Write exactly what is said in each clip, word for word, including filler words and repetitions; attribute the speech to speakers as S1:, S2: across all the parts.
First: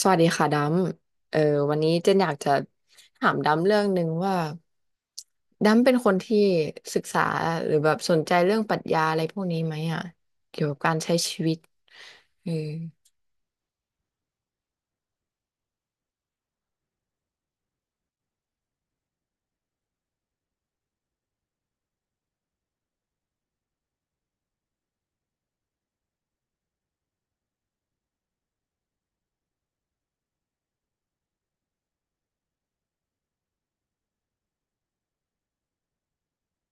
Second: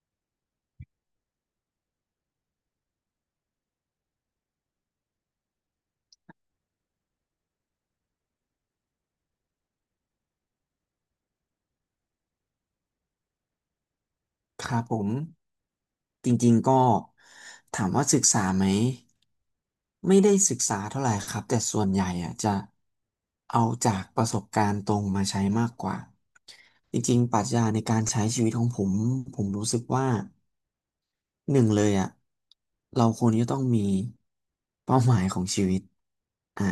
S1: สวัสดีค่ะดำเออวันนี้เจนอยากจะถามดำเรื่องหนึ่งว่าดำเป็นคนที่ศึกษาหรือแบบสนใจเรื่องปรัชญาอะไรพวกนี้ไหมอ่ะเอ
S2: ครับผมจริงๆก็ถามว่าศึกษาไหมไม่ได้ศึกษาเท่าไหร่ครับแต่ส่วนใหญ่อะจะเอาจากประสบการณ์ตรงมาใช้มากกว่าจริงๆปรัชญาในการใช้ชีวิตของผมผมรู้สึกว่าหนึ่งเลยอะเราควรจะต้องมีเป้าหมายของชีวิตอ่ะ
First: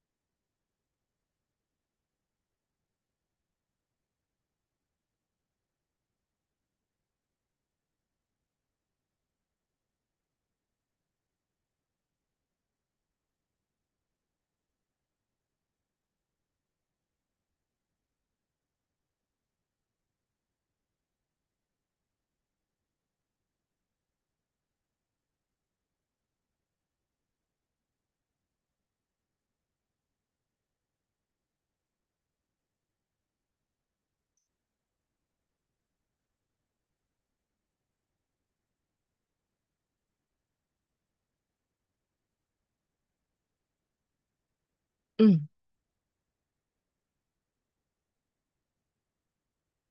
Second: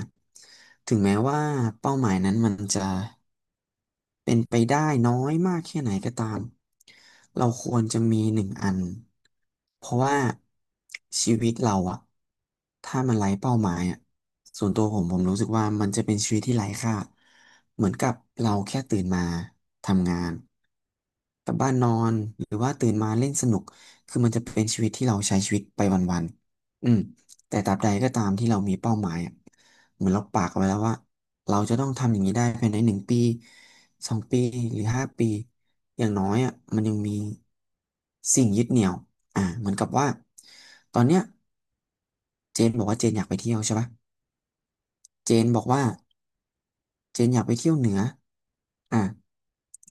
S2: ถึงแม้ว่าเป้าหมายนั้นมันจะ เป็นไปได้น้อยมากแค่ไหนก็ตามเราควรจะมีหนึ่งอันเพราะว่าชีวิตเราอะถ้ามันไร้เป้าหมายอะส่วนตัวผมผมรู้สึกว่ามันจะเป็นชีวิตที่ไร้ค่าเหมือนกับเราแค่ตื่นมาทำงานกลับบ้านนอนหรือว่าตื่นมาเล่นสนุกคือมันจะเป็นชีวิตที่เราใช้ชีวิตไปวันๆอืม แต่ตราบใดก็ตามที่เรามีเป้าหมายอะเหมือนเราปากเอาไว้แล้วว่าเราจะต้องทำอย่างนี้ได้ภายในหนึ่งปีสองปีหรือห้าปีอย่างน้อยอ่ะมันยังมีสิ่งยึดเหนี่ยวอ่าเหมือนกับว่าตอนเนี้ยเจนบอกว่าเจนอยากไปเที่ยวใช่ปะเจน
S1: อ
S2: บอกว่า เจนอยากไปเที่ยวเหนืออ่ะ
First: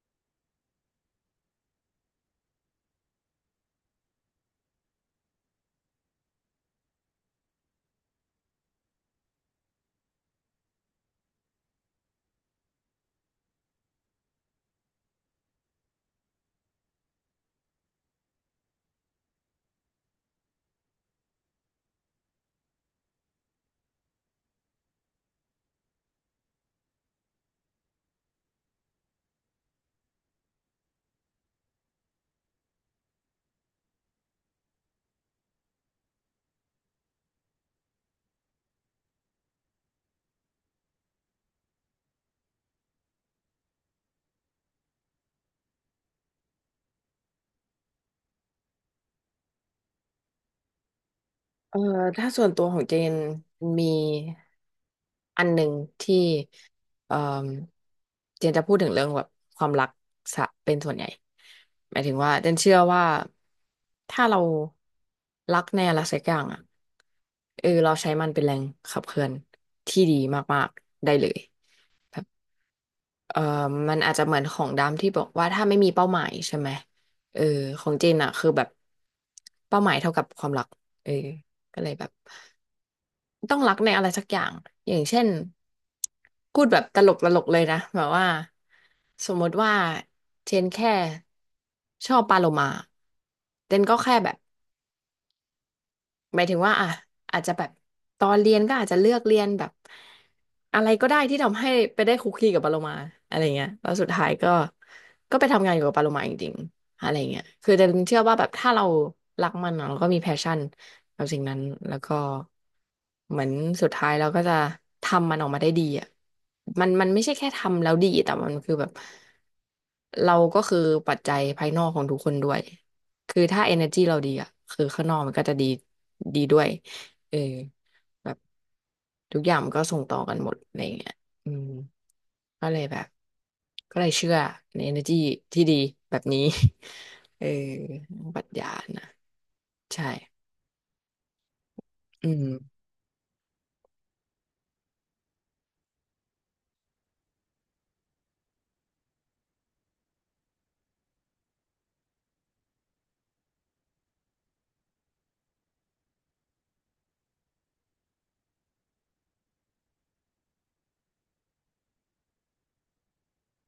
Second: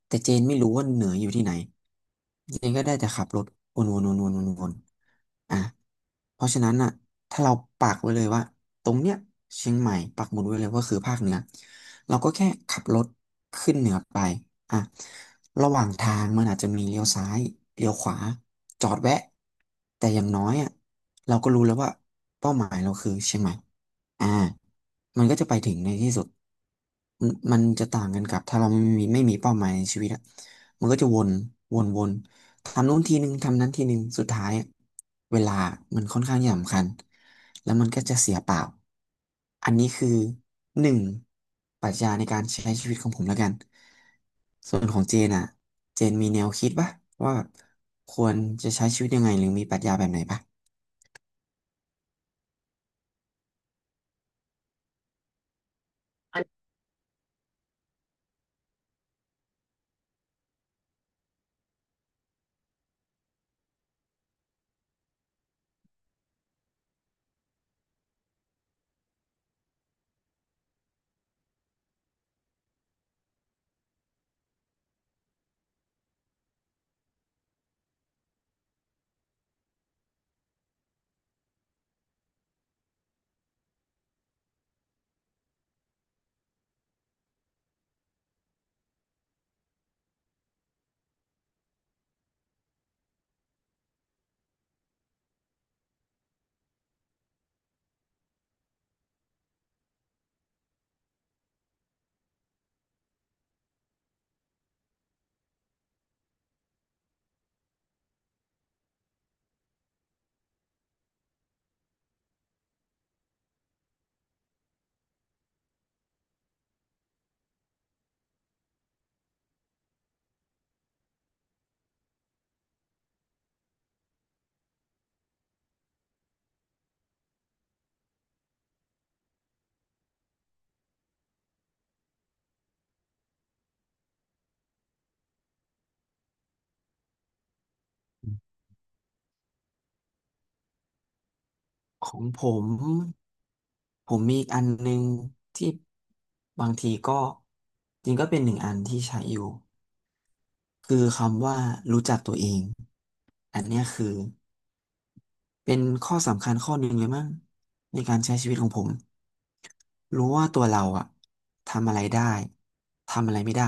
S2: แต่เจนไม่รู้ว่าเหนืออยู่ที่ไหนเจนก็ได้แต่ขับรถวนวนวนวนวนวนอ่ะเพราะฉะนั้นอ่ะถ้าเราปักไว้เลยว่าตรงเนี้ยเชียงใหม่ปักหมุดไว้เลยว่าคือภาคเหนือเราก็แค่ขับรถขึ้นเหนือไปอ่ะระหว่างทางมันอาจจะมีเลี้ยวซ้ายเลี้ยวขวาจอดแวะแต่อย่างน้อยอ่ะเราก็รู้แล้วว่าเป้าหมายเราคือเชียงใหม่ อ่ามันก็จะไปถึงในที่สุดมันมันจะต่างกันกับถ้าเราไม่มีไม่มีเป้าหมายในชีวิตอะมันก็จะวนวนวนทำนู้นทีนึงทำนั้นทีนึงสุดท้ายอะเวลามันค่อนข้างสำคัญแล้วมันก็จะเสียเปล่า อันนี้คือหนึ่งปรัชญาในการใช้ชีวิตของผมแล้วกัน ส่วนของเจนอะเจนมีแนวคิดปะว่าแบบควรจะใช้ชีวิตยังไงหรือมีปรัชญาแบบไหนปะ
S1: เออถ้าส่วนตัวของเจนมีอันหนึ่งที่เออเจนจะพูดถึงเรื่องแบบความรักสะเป็นส่วนใหญ่หมายถึงว่าเจนเชื่อว่าถ้าเรารักในอะไรสักอย่างอ่ะเออเราใช้มันเป็นแรงขับเคลื่อนที่ดีมากๆได้เลยเออมันอาจจะเหมือนของดำที่บอกว่าถ้าไม่มีเป้าหมายใช่ไหมเออของเจนอ่ะคือแบบเป้าหมายเท่ากับความรักเออก็เลยแบบ ต้องรักในอะไรสักอย่าง อย่างเช่นพูดแบบตลกตลกเลยนะ แบบว่าสมมติว่าเชนแค่ชอบปลาโลมาเจนก็แค่แบบ หมายถึงว่าอ่ะอาจจะแบบตอนเรียนก็อาจจะเลือกเรียนแบบอะไรก็ได้ที่ทำให้ไปได้คุกคีกับปาโลมาอะไรเงี้ยแล้วสุดท้ายก็ก็ไปทำงานอยู่กับปาโลมาจริงๆอะไรเงี้ยคือแต่เชื่อว่าแบบถ้าเรารักมันอะเราก็มีแพชชั่นกับสิ่งนั้นแล้วก็เหมือนสุดท้ายเราก็จะทำมันออกมาได้ดีอ่ะมันมันไม่ใช่แค่ทำแล้วดีแต่มันคือแบบเราก็คือปัจจัยภายนอกของทุกคนด้วย คือถ้า เอเนอร์จี้ เราดีอ่ะคือข้างนอกมันก็จะดีดีด้วยเออแบบทุกอย่างมันก็ส่งต่อกันหมดอะไรอย่างเงี้ยอืมก็เลยแบบก็เลยเชื่อใน energy ที่ดีแบบนี้ เออปรัชญานะใช่
S2: ของ
S1: อื
S2: ผ
S1: ม
S2: มผมมีอีกอันหนึ่งที่บางทีก็จริงก็เป็นหนึ่งอันที่ใช้อยู่คือคำว่ารู้จักตัวเองอันเนี้ยคือ เป็นข้อสำคัญข้อหนึ่งเลยมั้งในการใช้ชีวิตของผมรู้ว่าตัวเราอะทำอะไรได้ทำอะไรไม่ได้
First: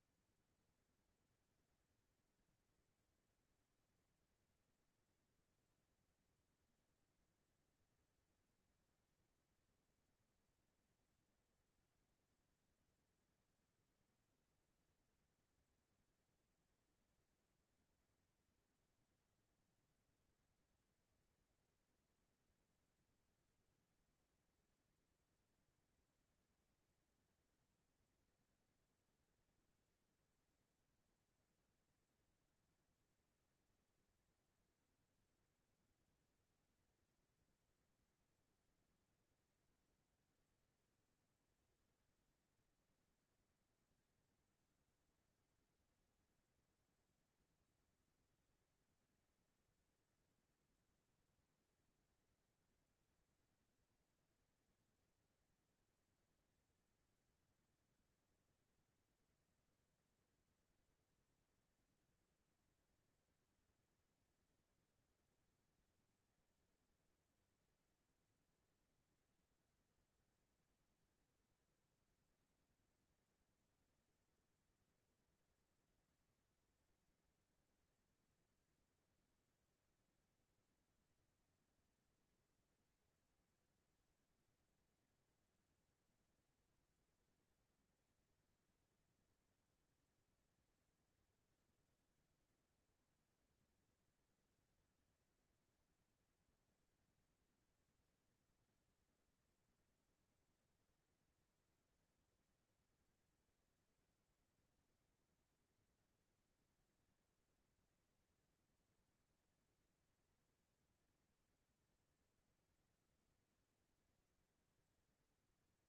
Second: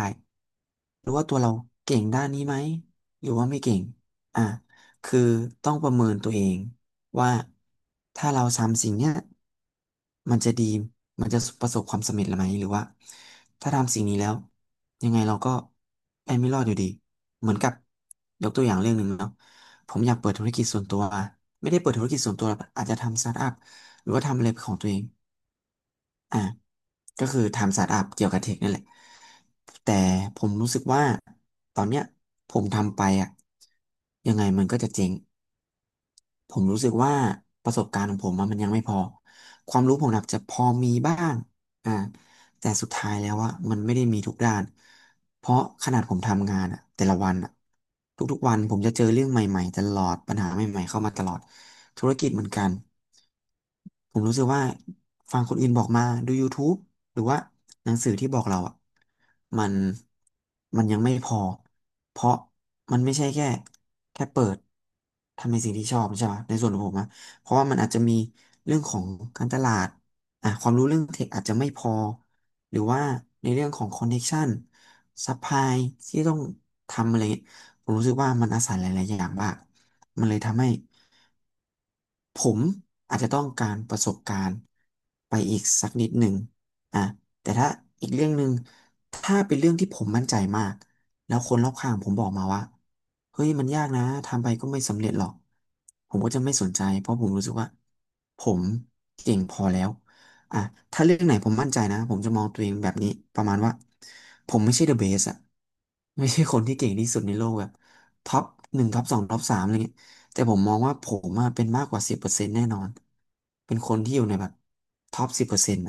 S2: รู้ว่าตัวเราเก่งด้านนี้ไหมหรือว่าไม่เก่งอ่ะคือต้องประเมินตัวเองว่าถ้าเราทำสิ่งเนี้ยมันจะดีมันจะประสบความสำเร็จหรือไม่หรือว่าถ้าทำสิ่งนี้แล้วยังไงเราก็ไปไม่รอดอยู่ดีเหมือนกับยกตัวอย่างเรื่องหนึ่งเนาะ ผมอยากเปิดธุรกิจส่วนตัวไม่ได้เปิดธุรกิจส่วนตัวหรอกอาจจะทำสตาร์ทอัพหรือว่าทำอะไรของตัวเองอ่าก็คือทำสตาร์ทอัพเกี่ยวกับเทคนั่นแหละแต่ผมรู้สึกว่าตอนเนี้ยผมทำไปอ่ะยังไงมันก็จะเจ๊ง ผมรู้สึกว่าประสบการณ์ของผมอะมันยังไม่พอความรู้ผมอาจจะพอมีบ้างอ่าแต่สุดท้ายแล้วว่ามันไม่ได้มีทุกด้านเพราะขนาดผมทำงานอะแต่ละวันอะทุกๆวันผมจะเจอเรื่องใหม่ๆตลอดปัญหาใหม่ๆเข้ามาตลอดธุรกิจเหมือนกันผมรู้สึกว่าฟังคนอื่นบอกมาดู YouTube หรือว่าหนังสือที่บอกเราอ่ะมันมันยังไม่พอเพราะมันไม่ใช่แค่แค่เปิดทำในสิ่งที่ชอบใช่ไหมในส่วนของผมนะเพราะว่ามันอาจจะมีเรื่องของการตลาดอ่ะความรู้เรื่องเทคอาจจะไม่พอหรือว่าในเรื่องของคอนเน c t ชันซัพพลายที่ต้องทำอะไรเงี้ยผมรู้สึกว่ามันอาศัยหลายๆอย่างมากมันเลยทำให้ ผมอาจจะต้องการประสบการณ์ไปอีกสักนิดหนึ่งอ่ะแต่ถ้าอีกเรื่องหนึ่งถ้าเป็นเรื่องที่ผมมั่นใจมากแล้วคนรอบข้างผมบอกมาว่า เฮ้ย มันยากนะ ทำไปก็ไม่สำเร็จหรอก ผมก็จะไม่สนใจ เพราะผมรู้สึกว่าผมเก่งพอแล้วอ่ะถ้าเรื่องไหนผมมั่นใจนะผมจะมองตัวเองแบบนี้ ประมาณว่า ผมไม่ใช่เดอะเบสอะไม่ใช่คนที่เก่งที่สุดในโลกแบบท็อปหนึ่งท็อปสองท็อปสามอะไรเงี้ย แต่ผมมองว่าผมอะเป็นมากกว่าสิบเปอร์เซ็นต์แน่นอน เป็นคนที่อยู่ในแบบท็อปสิบเปอร์เซ็นต์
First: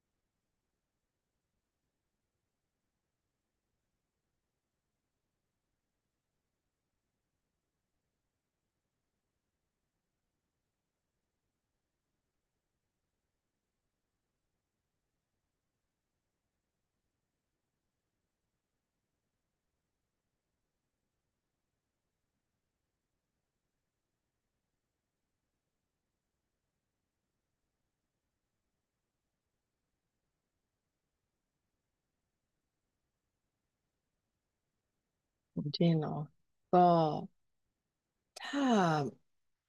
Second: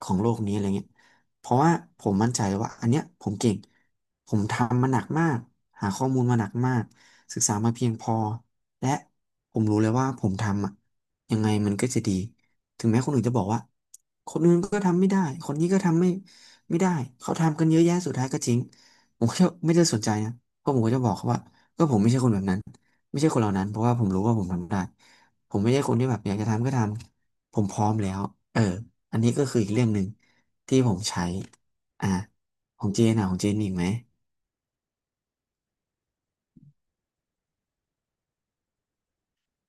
S2: ของโลกนี้อะไรเงี้ยเพราะว่าผมมั่นใจเลยว่าอันเนี้ยผมเก่งผมทำมาหนักมากหาข้อมูลมาหนักมากศึกษามาเพียงพอและผมรู้เลยว่าผมทำอะยังไงมันก็จะดีถึงแม้คนอื่นจะบอกว่าคนอื่นก็ทำไม่ได้คนนี้ก็ทำไม่ไม่ได้เขาทำกันเยอะแยะสุดท้ายก็จริงผมก็ไม่ได้สนใจนะเพราะผมก็จะบอกเขาว่าก็ผมไม่ใช่คนแบบนั้น ไม่ใช่คนเหล่านั้นเพราะว่าผมรู้ว่าผมทำได้ผมไม่ใช่คนที่แบบอยากจะทำก็ทำผมพร้อมแล้วเอออันนี้ก็คืออีกเรื่องหนึ่งที่ผมใช้อ่ะของเจนอ่ะของเจนมีอีกไหม
S1: ผมเช่นเนาะก็ถ้า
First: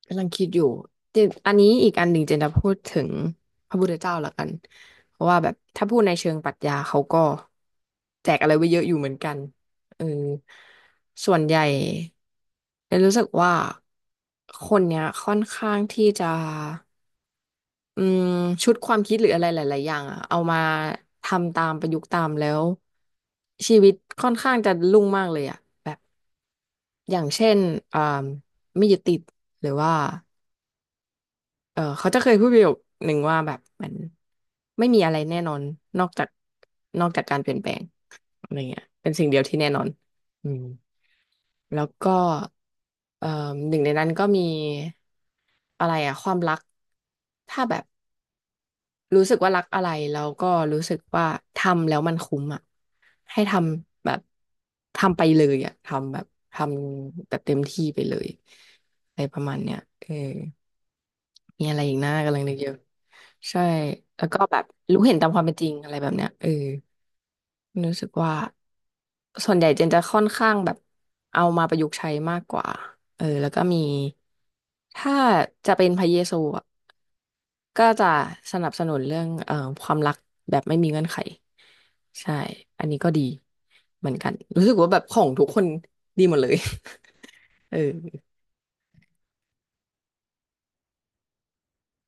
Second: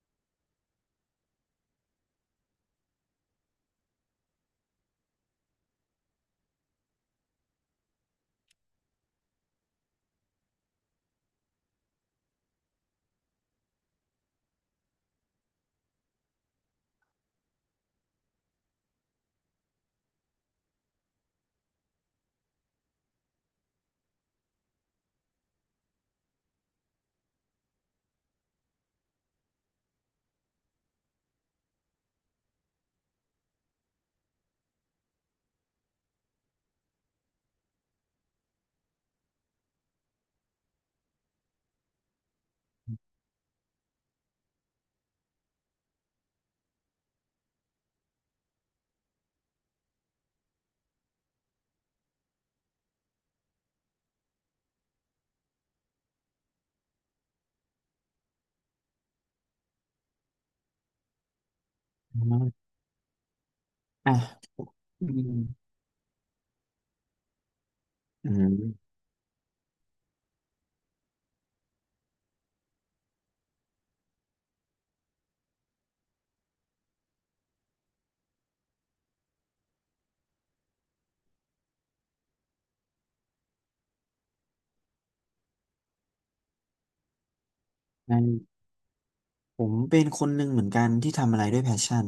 S1: กำลังคิดอยู่เจนอันนี้อีกอันหนึ่งเจนจะพูดถึงพระพุทธเจ้าละกันเพราะว่าแบบถ้าพูดในเชิงปรัชญาเขาก็แจกอะไรไว้เยอะอยู่เหมือนกันเออส่วนใหญ่เจนรู้สึกว่าคนเนี้ยค่อนข้างที่จะอืมชุดความคิดหรืออะไรหลายๆอย่างอะเอามาทำตามประยุกต์ตามแล้วชีวิตค่อนข้างจะรุ่งมากเลยอะแบบอย่างเช่นอ่าไม่ยึดติดหรือว่า เออเขาจะเคยพูดประโยคหนึ่งว่าแบบมันไม่มีอะไรแน่นอนนอกจากนอกจากการเปลี่ยนแปลงอะไรเงี้ยเป็นสิ่งเดียวที่แน่นอนอืมแล้วก็เอ่อหนึ่งในนั้นก็มีอะไรอะความรักถ้าแบบรู้สึกว่ารักอะไรแล้วก็รู้สึกว่าทำแล้วมันคุ้มอะให้ทำแบบทำไปเลยอะทำแบบทำแบบเต็มที่ไปเลยอะไรประมาณเนี้ยเออ มีอะไรอีกนะ
S2: อื
S1: กำลังนึกอ
S2: ม
S1: ยู่ใช่
S2: อ่ะ
S1: แล้วก็แบบรู้
S2: อื
S1: เห็นตา
S2: ม
S1: มความเป็นจริงอะไรแบบเนี้ยเออรู้สึก
S2: อื
S1: ว่า
S2: ม
S1: ส่วนใหญ่เจนจะค่อนข้างแบบเอามาประยุกต์ใช้มากกว่าเออแล้วก็มีถ้าจะเป็นพระเยซูอะก็จะสนับสนุนเรื่องเอ่อความรักแบบไม่มีเงื่อนไขใช่อันนี้ก็ดีเหมือนกันรู้สึกว่าแบบของทุกคนดีหมดเลย เออ
S2: งั้นผมเป็นคนหนึ่งเหมือนกันที่ทำอะไรด้วยแพชชั่น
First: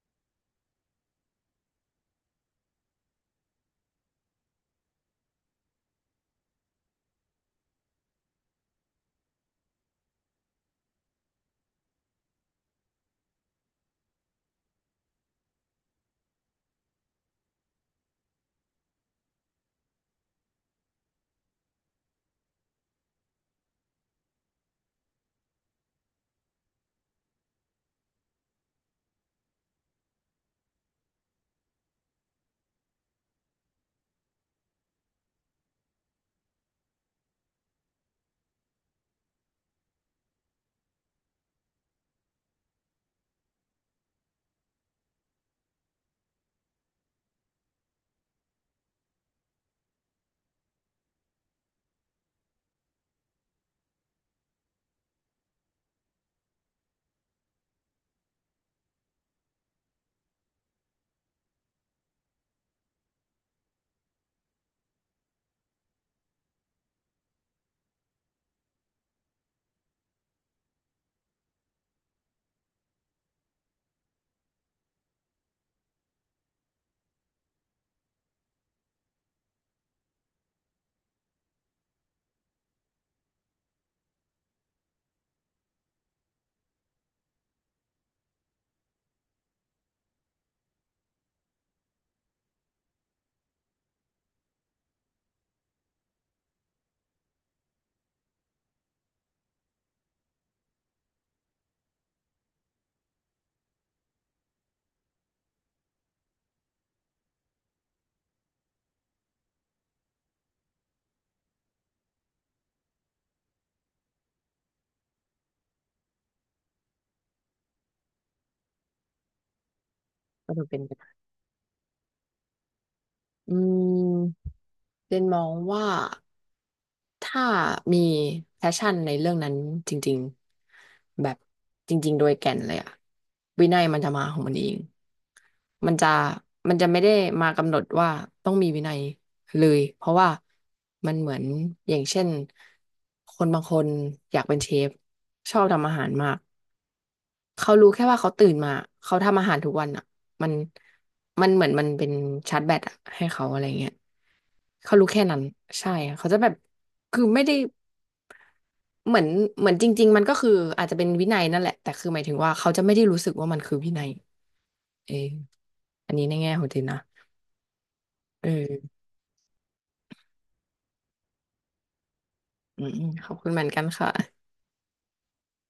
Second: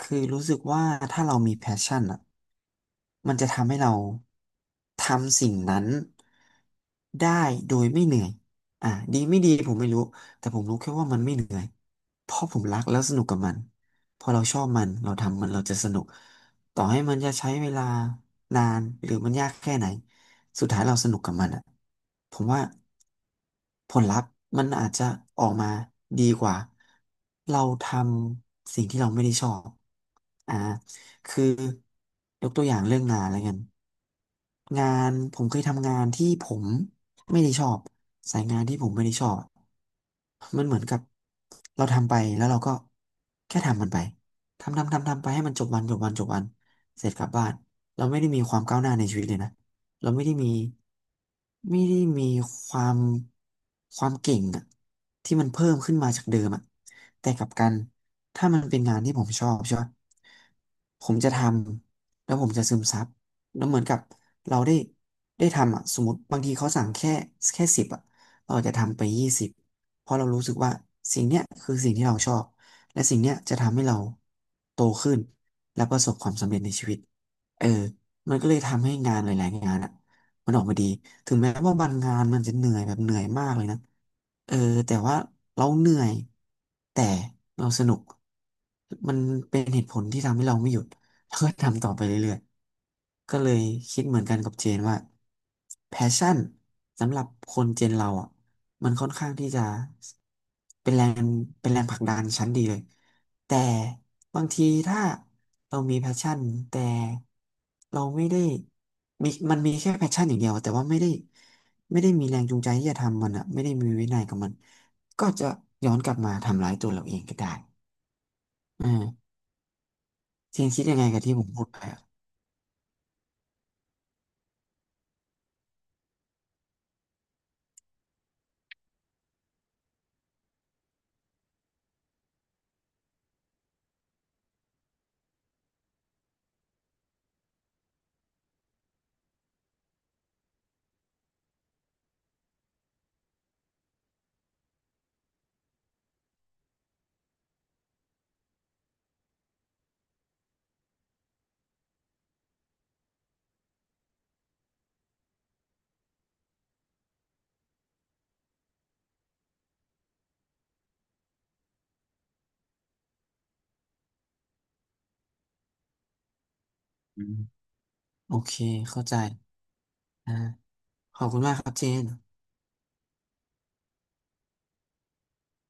S2: คือรู้สึกว่าถ้าเรามีแพชชั่นอ่ะ มันจะทำให้เราทำสิ่งนั้นได้โดยไม่เหนื่อยอ่ะดีไม่ดีผมไม่รู้แต่ผมรู้แค่ว่ามันไม่เหนื่อยเพราะผมรักแล้วสนุกกับมันพอเราชอบมันเราทำมันเราจะสนุกต่อให้มันจะใช้เวลานานหรือมันยากแค่ไหนสุดท้ายเราสนุกกับมันอ่ะผมว่าผลลัพธ์มันอาจจะออกมาดีกว่าเราทำสิ่งที่เราไม่ได้ชอบอ่า คือยกตัวอย่างเรื่องงานแล้วกันงานผมเคยทำงานที่ผมไม่ได้ชอบสายงานที่ผมไม่ได้ชอบมันเหมือนกับเราทำไปแล้วเราก็แค่ทำมันไปทำทำทำทำไปให้มันจบวันจบวันจบวันเสร็จกลับบ้านเราไม่ได้มีความก้าวหน้าในชีวิตเลยนะเราไม่ได้มีไม่ได้มีความความเก่งอะที่มันเพิ่มขึ้นมาจากเดิมอะ แต่กลับกันถ้ามันเป็นงานที่ผมชอบใช่ปะผมจะทำแล้วผมจะซึมซับแล้วเหมือนกับเราได้ได้ทำอ่ะสมมติบางทีเขาสั่งแค่แค่สิบอ่ะเราอาจจะทำไปยี่สิบเพราะเรารู้สึกว่าสิ่งเนี้ยคือสิ่งที่เราชอบและสิ่งเนี้ยจะทำให้เราโตขึ้นและประสบความสำเร็จในชีวิตเออมันก็เลยทำให้งานหลายๆงานอะ มันออกมาดีถึงแม้ว่าบางงานมันจะเหนื่อยแบบเหนื่อยมากเลยนะเออแต่ว่าเราเหนื่อยแต่เราสนุกมันเป็นเหตุผลที่ทำให้เราไม่หยุดแล้วก็ทำต่อไปเรื่อยๆก็เลยคิดเหมือนกันกับเจนว่าแพชชั่นสำหรับคนเจนเราอ่ะมันค่อนข้างที่จะเป็นแรงเป็นแรงผลักดันชั้นดีเลยแต่บางทีถ้าเรามีแพชชั่นแต่เราไม่ได้ มีมันมีแค่แพชชั่นอย่างเดียวแต่ว่าไม่ได้ไม่ได้มีแรงจูงใจที่จะทำมันอะไม่ได้มีวินัยกับมันก็จะย้อนกลับมาทำร้ายตัวเราเองก็ได้อ่า
S1: ก็
S2: เจ
S1: จะ
S2: น
S1: เป็น
S2: คิด
S1: แบ
S2: ยังไง
S1: บ
S2: กับที่ผมพูดไปอะ
S1: อืมเจนมองว่า ถ้ามีแพชชั่นในเรื่องนั้นจริงๆแบบจริงๆโดยแก่นเลยอะวินัยมันจะมาของมันเองมันจะมันจะไม่ได้มากำหนดว่าต้องมีวินัยเลยเพราะว่ามันเหมือนอย่างเช่นคนบางคนอยากเป็นเชฟชอบทำอาหารมากเขารู้แค่ว่าเขาตื่นมาเขาทำอาหารทุกวันอะมันมันเหมือนมันเป็นชาร์จแบตอะให้เขาอะไรเงี้ยเขารู้แค่นั้นใช่เขาจะแบบคือไม่ได้ เหมือนเหมือนจริงๆมันก็คืออาจจะเป็นวินัยนั่นแหละแต่คือหมายถึงว่าเขาจะไม่ได้รู้สึกว่ามันคือวินัยเอออันนี้ในแง่ของเจนนะ
S2: อืมโอเค
S1: เออ
S2: เข้าใจอ่าขอบคุณมากครับเจน
S1: อืมๆขอบคุณเหมือนกันค่ะ